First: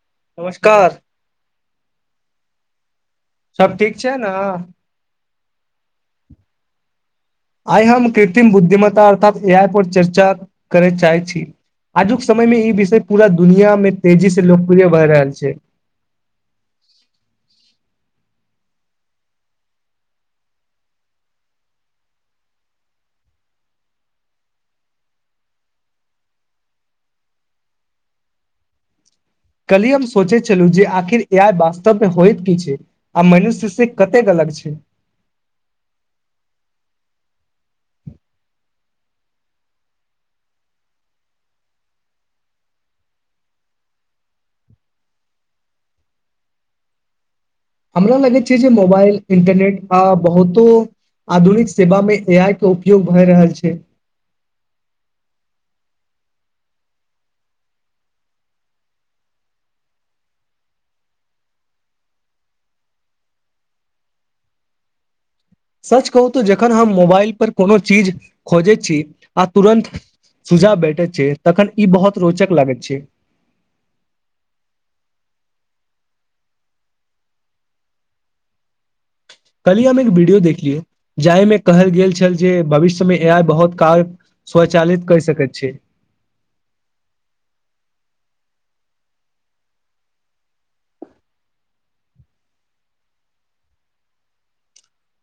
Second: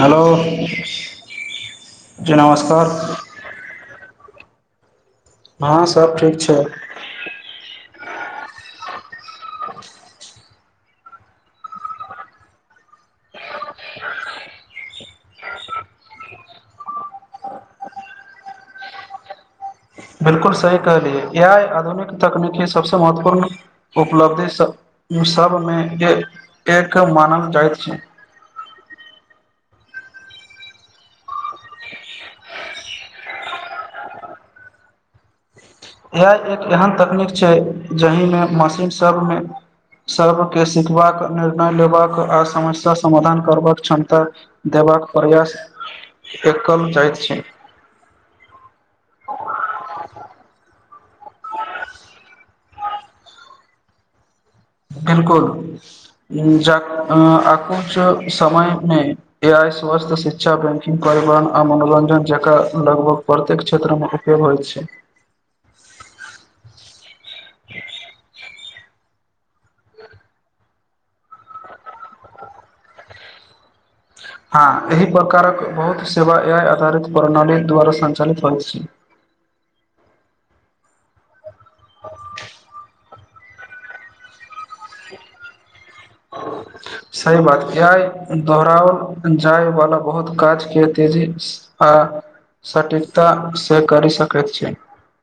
hello नमस्कार जी नमस्कार सब ठीक छै ने हँं सब ठीक छै आइ हम कृत्रिम बुद्धिमत्ता अर्थात ए आइ पर चर्चा करय चाहै छी आजुक समयमे ई विषय पूरा दुनियामे तेजीसँ लोकप्रिय भए रहल छै [inaudible] बिलकुल सही कहलियए आइ आधुनिक तकनीकी सबसे महत्वपूर्ण उपलब्धि सॅं सभमे एक एक मानल जाइत छै कल्हि हम सोचे छलहु जे आखिर आइ वास्तव मे होइत की छै आ मनुष्य से कते गलत पक्षी इह एक एहन तकनीक छै जहिमे मशीन सबमे सबर्के सिखबाक निर्णय लेबाक आ समस्या समाधान करबाक क्षमता देब करबाक प्रयास एकल जाइत छै हमरा लगैत छै जे मोबाइल इंटरनेट आ बहुतो आधुनिक सेवामे ए आइ के उपयोग भए रहल छै बिलकुल जा आकु समयमे ए आइ स्वास्थ्य शिक्षा बैंकिंग परिवहन आ मनोरञ्जन जकरा लगभग प्रत्येक क्षेत्रमे उपयोग होइत छै सच कहू तऽ जखन हम मोबाइल परर कोनो चीज खोजैत छी आ तुरंत सुझाव बैठे छै तखन ई बहुत रोचक लागैत छै [inaudible] हँ एहि प्रकारक बहुत सेवा एइ आधारित प्रणाली द्वारा सञ्चालित होइ छै कल्हि एक वीडियो देखलियै जाहिमे कहल गेल छल जे भविष्य समय ए बहुत कार्य स्वचालित कहि सकैत छै सही बात आइ दोहराओल जाय वाला बहुत काज क तेजी आ आ सटिकता से कर सक छै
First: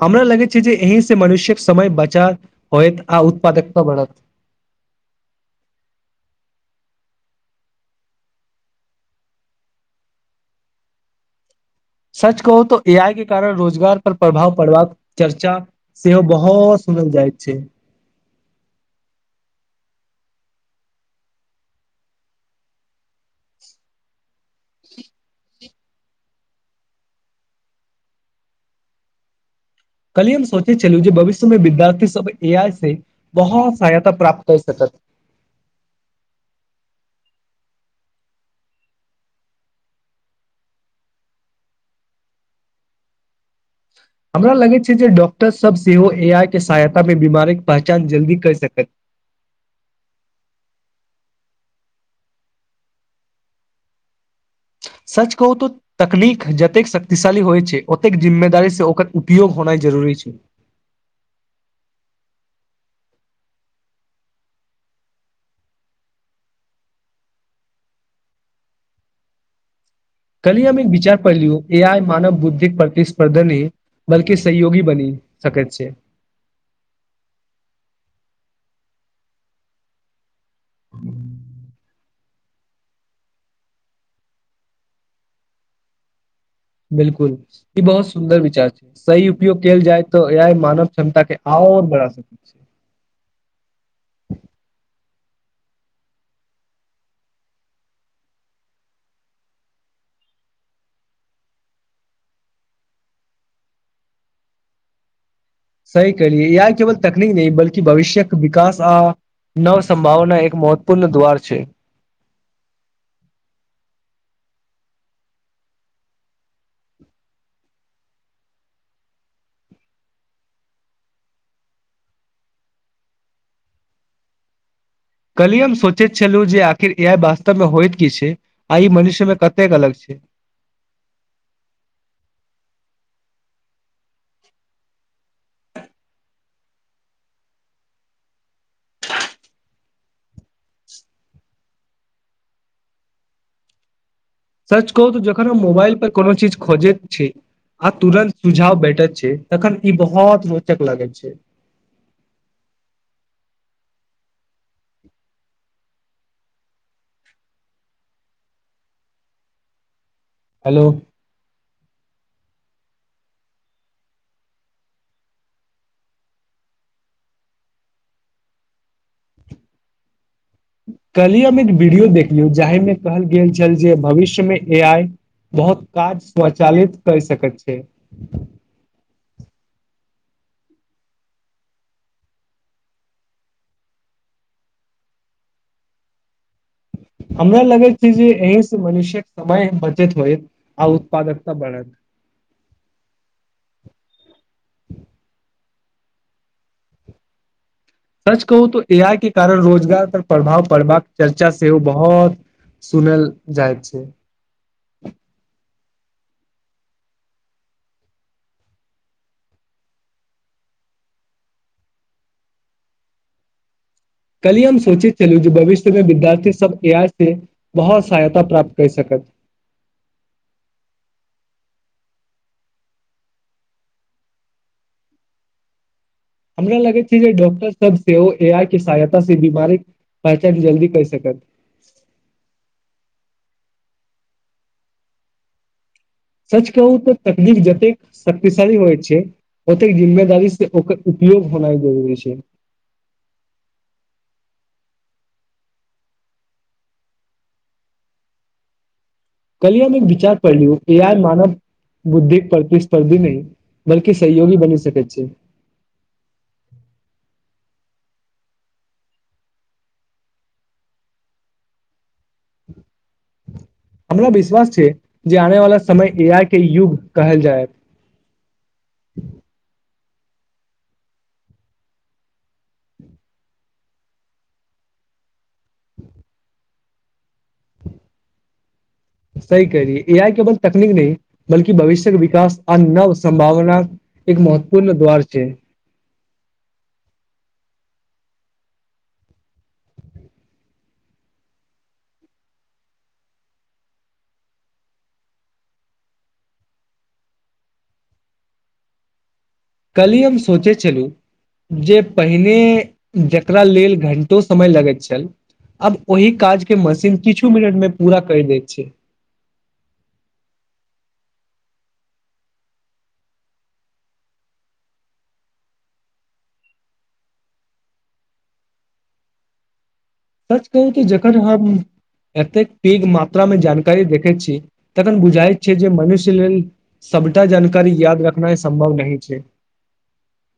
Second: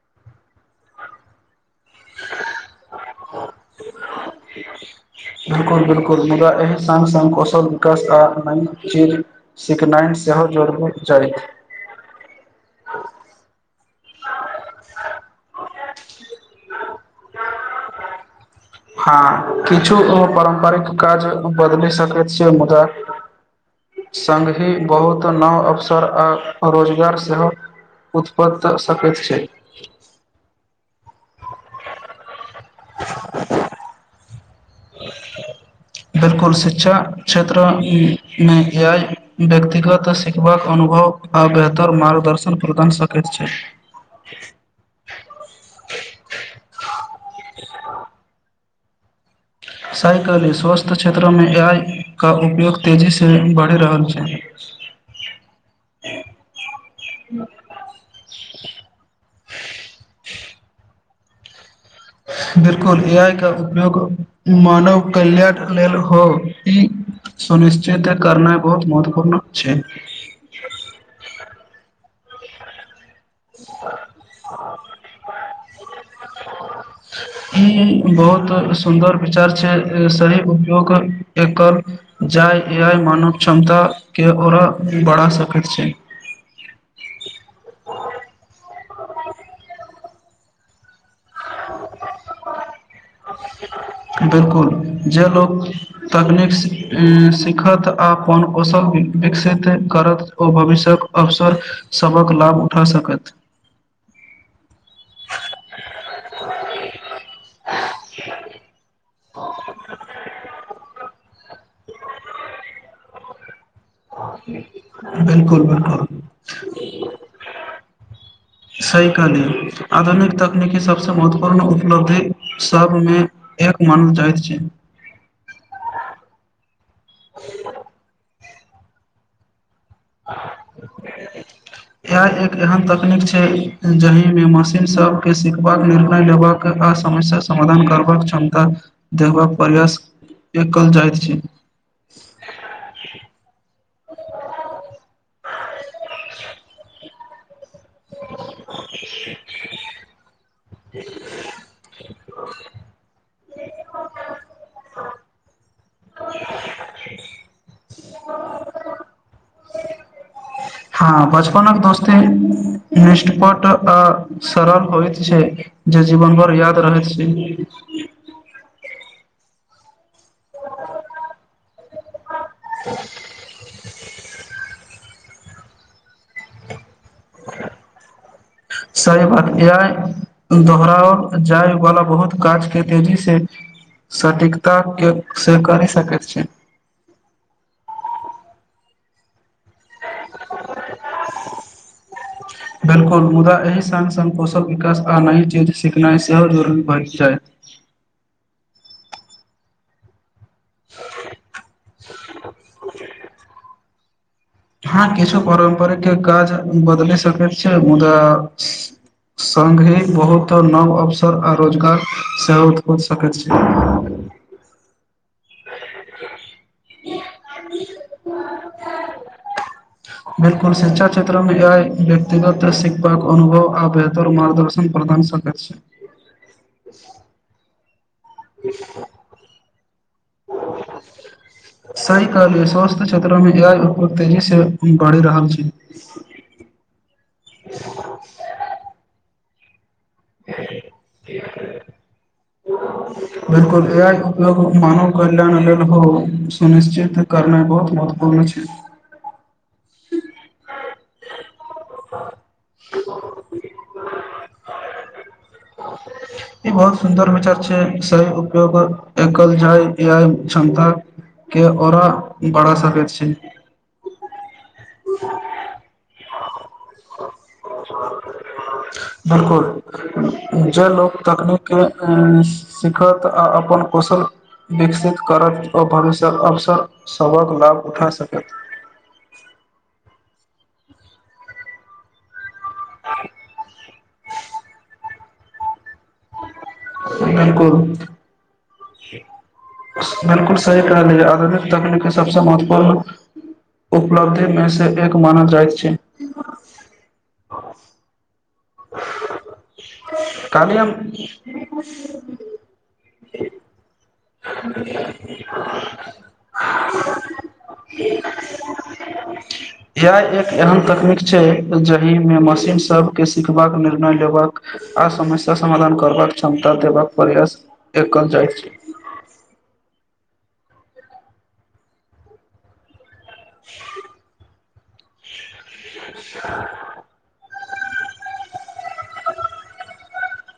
हमरा लगैत छै जे एहिह से मनुष्यके समय बचा होयत आ उत्पादकता बनत सङ्ग सङ्ग कौशल विकास आ न चीर सिकनाइन सेहो जोड़ब जड़त सच कहू त ए आई के कारण रोजगार पर प्रभाव पड़बाक चर्चा सेहो बहुत खल जाइत छै हँ किछु पारम्परिक काज बदलि सकैत छियै मुदा [inaudible] स्हि बहुत न् [inaudible] स्वर आ रोजगार सेहो उत्पन सकैत छै कली हम सोचे छललू जे भविष्य मे विद्यार्थी सब ए आइ से बहुत सहायता प्राप्त कर सकत बिलकुल शिक्षा क्षेत्रमे एआय व्यक्तिगत सिखबाक अनुभव आ बेहतर मार्ग दर्शन प्रदान सकैत छै हमरा लगै छै जे डॉ सब सेहो ए आइ के सहायता मे बीमारीक पहचान जल्दी कर सकत साइकले स्वस्थ्य क्षेत्रमे एआय का उपयोग तेजीसँ बढ़ि रहल छै सच कहू तऽ तकनीक जतेक शक्तिशाली होइ छै ओतेक जिम्मेदारीसँ ओकर वियोग होनाइ जरुरी छै बिलकुल ए आइ का उपयोग मानव कल्याण लेल हो ई सुनिश्चित करना बहुत महत्वपूर्ण छै कल्हि हम एक विचार पढ़लियौ ए आइ मानव बुद्धिक प्रतिस्पर्धा न बल्कि सहयोगी बनी सकैत छै ई बहुतक सुन्दर उद्योग एकर जाहि आ मानव क्षमताके ओकरा बढ़ा सकैत छै बिलकुल ई बहुत सुन्दर विचार छै सही उपयोग कयल जाय तऽ एआइ मानव क्षमता के आओ बढ़ सक छै [inaudible] ओ [inaudible] बिलकुल जे लोक तकनीक सिखत आ अपन कौशल विकसित करत ओ भविष्य्यक अवसर सभक लाभ उठा सकत [inaudible] सही कहलियै इह केवल तकनीक नहि बल्कि भविष्यके विकास आ नवसंभावना एक महत्वपूर्ण द्वर छै बिलकुल बिलकुल [inaudible] सह कहली आधुनिक तकनीकी सभसँ महत्वपूर्ण उपलब्धि सभमे एफ मान चाह छै कलिय हम सोचैत छलहुँ जे आखिर इ वास्तवमे होइत की छै आ मनुष्यमे क यह एक एहन तक तनीक छै जाहिमे मशीन सबके सीखबाक निर्णय लेबाक आ समस्याक समाधान करबाक बाक क्षमता देखबाक प्रयास कल जाइत छै [inaudible] सर्च कहू तऽ जखन हम मोबाइल पर कोनो चीज खोजैत छी आ तुरन्त सुझाव बेठत छै तखन ई बहुत रोचक लागैत छै हेलो हँ बचपना दोस्ते निष्पट आ सरल होइत छै जे जीवन भर याद रहैत छै [inaudible] कलहि हम एक वीडियो देखलियौ जाहिमे कहल गेल छल जे भविष्यमे ए आइ बहुत काज स्वचालित कर सकैत छै य दोहराओ जाय वाला बहुत काज के तेजी से सठीकता के से कर सक छै हमरा लगे छै जे असँ मनुष्य समय बचत होइ आ उत्पादकता बढ़ बिलकुल मुदा एहि सङ् सङ् कौशल विकास आ नहि जे सिखनाइ सेहो दरू भए जाय सच कहू तऽ ए आइ के कारण रोजगार पर प्रभाव पड़बाक चर्चा सेहो बहुत सुनल जाइत छै के काज बदल सक छै मुदा सङग ही बहुत नव अवसर आ रोजगार सेहो उो सकैत छै कली हम सोचित चलू जे भविष्य मे विद्यार्थी सब ए आइ से बहुत सहायता प्राप्त कर सकत बिलकुल शिक्षा व्यक्तिगत शीखबाक अनुभव आ बेतर मारगदर्शन प्रदान सक छै हमरा लगै छै जे डॉक्टर सब से ओ ए आइ के सहायता से बीमारी पहचान जल्दी कर सकत त काल स्वस््थ क्षेत्र मे एआइ उोग तेजी से बढ़ि रहल छै सच कहू त तकलिफ जतेक शक्तिशाली होइ छै तेक जिम्मेदारी से ओकर उपयोग होनाइ जरुररी छै कल्यण लेल हो सुनिश्चित करना बहुत महत्वपूर्ण छै कलियामे एक विचार पढ़ लियौ कि यार मानव बुद्धिक प्रतिस्पर्धी नहि बल्कि सहयोगी बनि सक छै [inaudible] ई बहुत सुन्दर विचार छै सही उपयोग एकल जाय इ क्षमता के ओरा बढ़ा सक छै हमरा विश्वास छै जे आने वाला समय ए आइ के युग कहल जाय बिलकुल जे लोक तकनीकके सिखत आ अपन कौशल विकसित करथि ओ भविष्य्यक अवसर सभक लाभ उठा सकथि सै कही आइ केवल तकनीक नहि बल्कि भविष्यके विकास आ नव सं्भावना एक महत्वपूर्ण दोर ब छै बिलकुल बिलकुल सही कहलिय आधुनिक तकनीकके सबस महत्वपूर्ण उपलब्धि मे सँ एक मानल जाइत छै [inaudible] कलहि हम सोचै काल्हि हम छलहु जे पहिने जेकरा लेल घणटा समय लगैत छल आब ओहि काज के मशीन किछु मिनट मे पूरा कर दैत छै यह एक अहम तकनीक छै जाहिमे मशीन सभके सीखबाक निर्णय लेबाक आ समस्या समाधान करबाक क्षमता देबाक प्रयास एक जाइत छै सच कहू त जखन हम एतेक पैघ मात्रामे जानकारी देखैत छी तखन बुझाइत छै जे मनुष्य लेल सभटा जन कर याद रखिनाइ सम्भव नहि छै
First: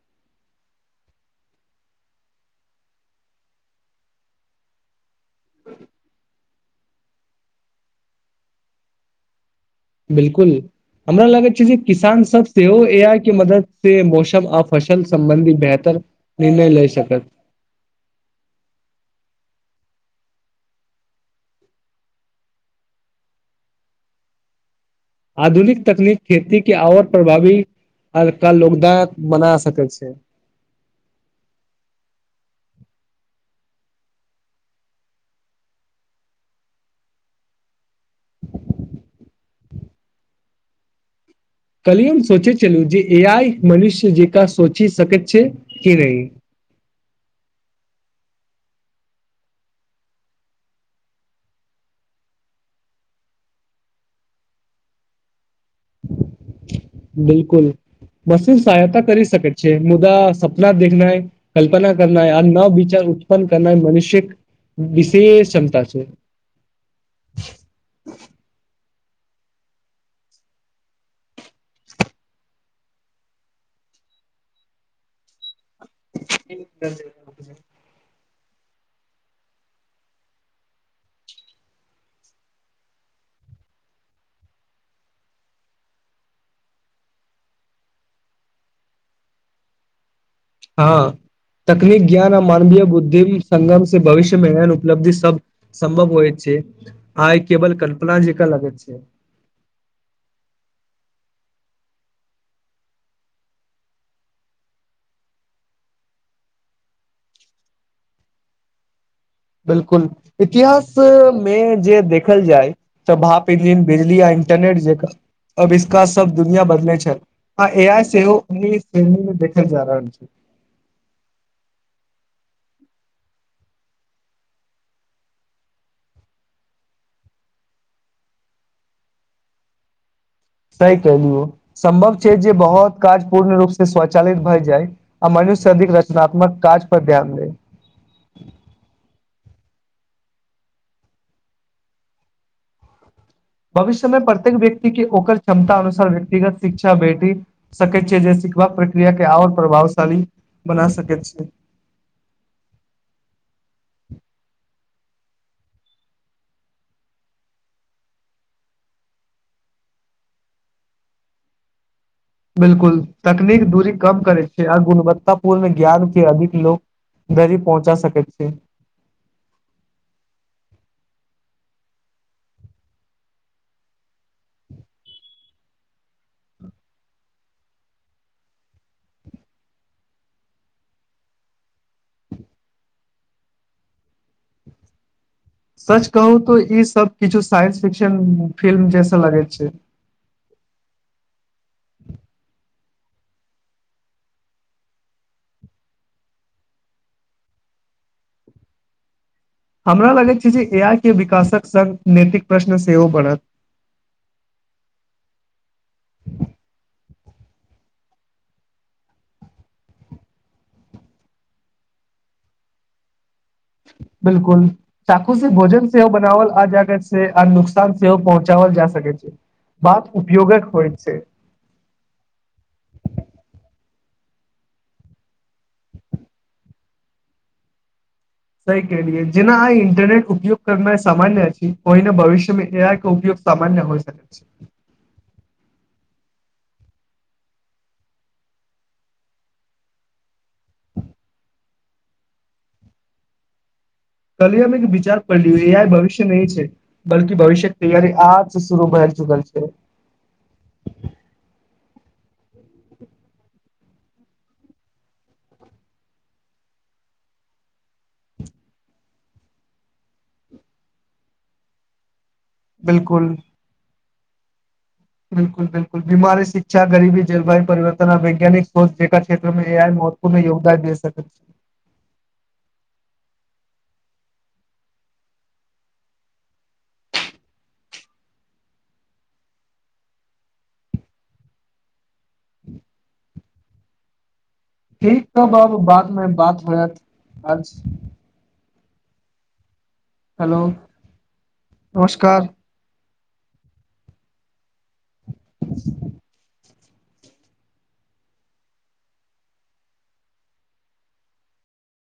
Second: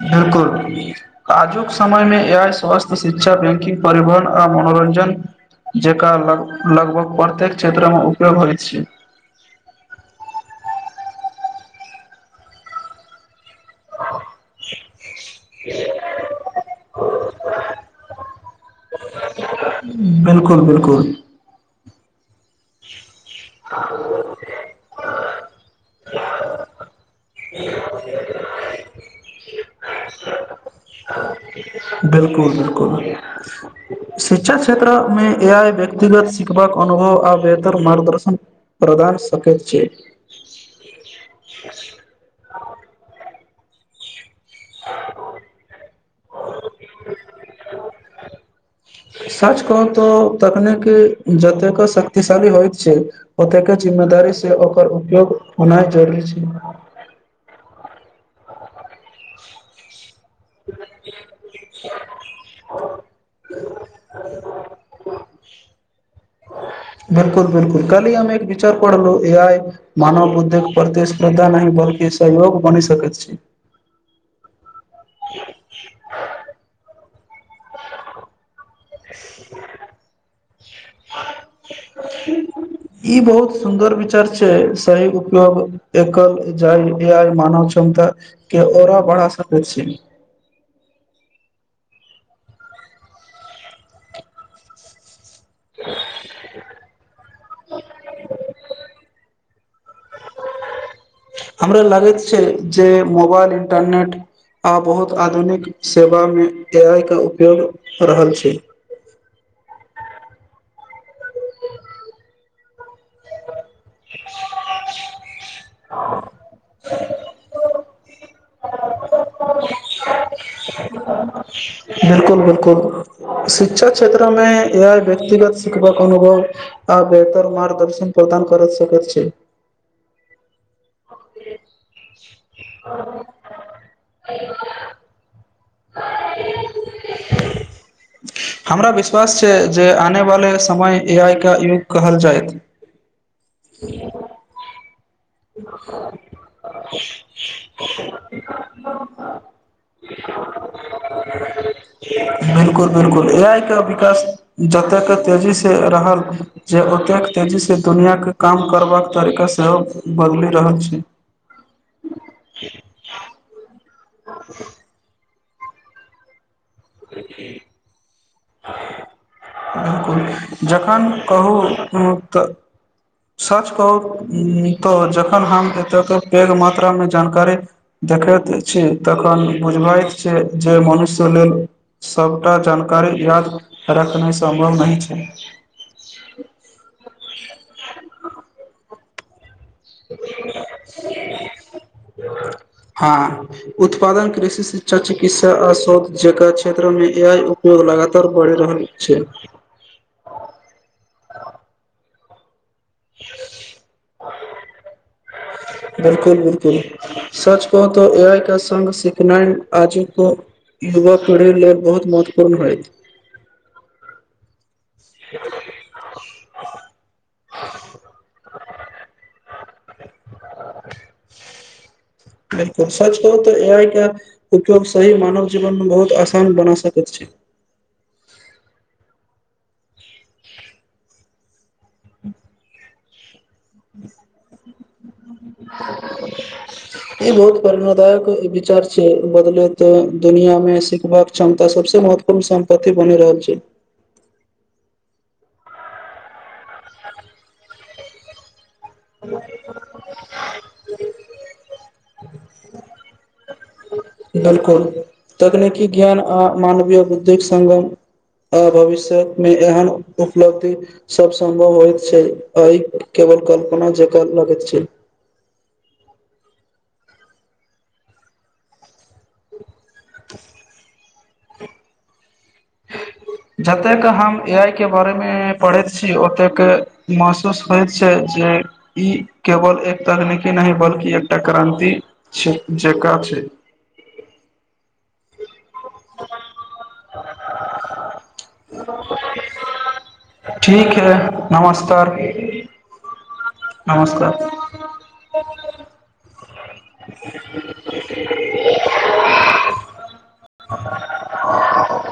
बिलकुल आजुक समयमे ए आइ स्वास्थ्य शिक्षा बैंकिंग परिवहन आ मनो मनोरञजन जेका लगभग प्रत्येक क्षेत्रमे उपयोग होइत छै बिल्कुल हमरा लागैत छै जे किसान सब सेहो ए आइ के मदद से मौसम आ फसल सम्बन्धी बेहतर निर्णय लेइ सकत बिलकुल बिलकुल आ आधुनिक तकनीक खेती के आओर प्रभावी कअ लोग दान बना सकै छै बिल्कुल बिल्कुल शिक्षा क्षेत्रमे ए आइ व्यक्तिगत सिखबाक अनुभव आ बेहतर मार्गदर्शन प्रदान सकैत छी कहलियन सोचै छलहु जे ए आइ मनुष्य जे सोचि सकैत छिये कि नहि [inaudible] सच कहू तऽ तकनीकी जतेको शक्तिशाली होइत छै ओतेके जिम्मेदारी से ओकर उपयोग होनाइ जरूरी छै बिलकुल बस सहायता करि सकै चियै मुदा सपना देखनाइ कल्पना करनाइ आ नव विचार उठ उत्पन्न करनाइ मनुष्यक विषेश क्षमता छै बिल्कुल बिल्कुल कहलि हम एक विचार पर ए आइ मानव बुद्धि प्रतिस्पर्धा नहि बल्कि सहयोग बनि सकै छी [unintelligible] ई बहुत सुंदर विचार छै सही उपयोग एकल जाय इन्डिया मानव क्षमता के आओरा बढ़ा सकैत छी हँ तकनीक ज्ञान आ मानवीय बुद्धि संगमसे भविष्यमे एहन उपलब्धि सब संभव होइ छै आइ केवल कल्पना जेका लगैत छै हमरा लागै छै जे मोबाल इंटरनेट आ बहुत आधुनिक सेवामे ए आइ के उपयोग कऽ रहल छै बिलकुल इतिहासमे जे देखल जाय सभाव बिजली आ इन्टरनेट जेकाँ अब इसका सब दुनिया बदलै छै आ ए आइ सेहो अपनी श्रेणी मे देखल जा रहल छै बिलकुल बिलकुल शिक्षा क्षेत्रमे ए आइ व्यक्तिगत शिखबाक अनुभव आ बेहतर मार्गदर्शन पावि काम करत सकैत छै सही कहिलू अ सम्भव छै जे बहुत काज पूर्ण रूप से स्वचालित भए जाइ आ मनुष्य स अधिक रचनात्मक काज पर ध्यान दै हमरा विश्वास छै जे आनवाले समय ए आइ का युग कहल जाएत भविष्यमे प्रत्येक व्यकि के ओकर क्षमता अनुसार व्यक्तिगत शिक्षा भेटी सकैत छै जे सिखबाक प्रक्रिया के आओर प्रभावशाली बना सकैत छै बिलकुल बिलकुल ए आइ का विकास जखन ओतेक तेजीसँ रहल जे ओतेक तेजीसँ दुनिआके काम करबाक तरीका सेहो बदिले रहल छै बिलकुल तकनीक दूरी कम करै छै आ गुणवत्ता पूर्ण ज्ञान के अधिक लोक धरि पहुँचा सकैत छी जखन कहू कुनु तऽ [unintelligible] सच कहू तऽ जखन हम एतेक पैघ मात्रा मे जानकारी देखैत छी तखन बुझबैत छी जे मनुष्य लेल सबटा जानकारी याद रखनाय सम्भव नहि छै सच कहू तो ई सब किछु साइंस फिक्शन फिल्म जैसा लगैत छै [inaudible] हँ उत्पादन कृषि शिक्षा चिकित्सा आ शोध जेकरा क्षेत्र मे ए आय उपयोग लगातार बढ़ि रहल छै हमरा लगैत छै जे ए आइ के विकासक संग नैतिक प्रश्न सेहो बढ़त बिलकुल बिलकुल सच कहू तऽ ए आइ के संग सिखनाइ आजूक युवा पीढ़ी लेल बहुत महत्वपूर्ण होयत बिलकुल चाकू से भोजन से हो बनावल आ जा कऽ छै आ नुकसान सेहोव पहुँचावल जा सकै छै बात उपयोगक होइ छै बिलकुल सच कहू तऽ ए आइ के उपयोग सही मानव जीवन बहुत आसान बना सकैत छै [inaudible] सही कहलियै जेना आय इंटरनेट उपयोग करनाय सामान्य अछि ओहिना भविष्य मे उपयोग सामान्य होइ सकैत छै [inaudible] [inaudible] ई बहुत प्रेणादायक विचार छै बदलेत दुनिया मे सिखबाक क्षमता सबसे म महत्वपूर्ण सम्पत्ति बनि रहल छै कल्हि हम एक विचार पढलिये ए आइ भविष्य नहि छै बल्कि भविष्यक तैयारी आब शुरू भय चुकल छै बिलकुल तकनीकी ज्ञान आ मानवीय बुद्धिक संगम आ भविष्य मे एहन उपलब्धि सब सम्भव होइत छै आय केवल कल्पना जेकाँ लगैत छै बिलकुल बिलकुल बीमारी शिक्षा गरीबी जलवायु परिवर्तन आ वैज्ञानिक सोध जेकाँ क्षेत्र मे ए आय महत्वपूर्ण योगदान दे सकैत छै जतेक हम जे ई केवल एक तकनीकी नहि बल्कि एकटा क्रान्ति छै जेकाँ छै ठीक ह बाबू बादमे बात होयत आज हेलो ठीक है नमस्कार नमस्कार [inaudible] [inaudible] [inaudible]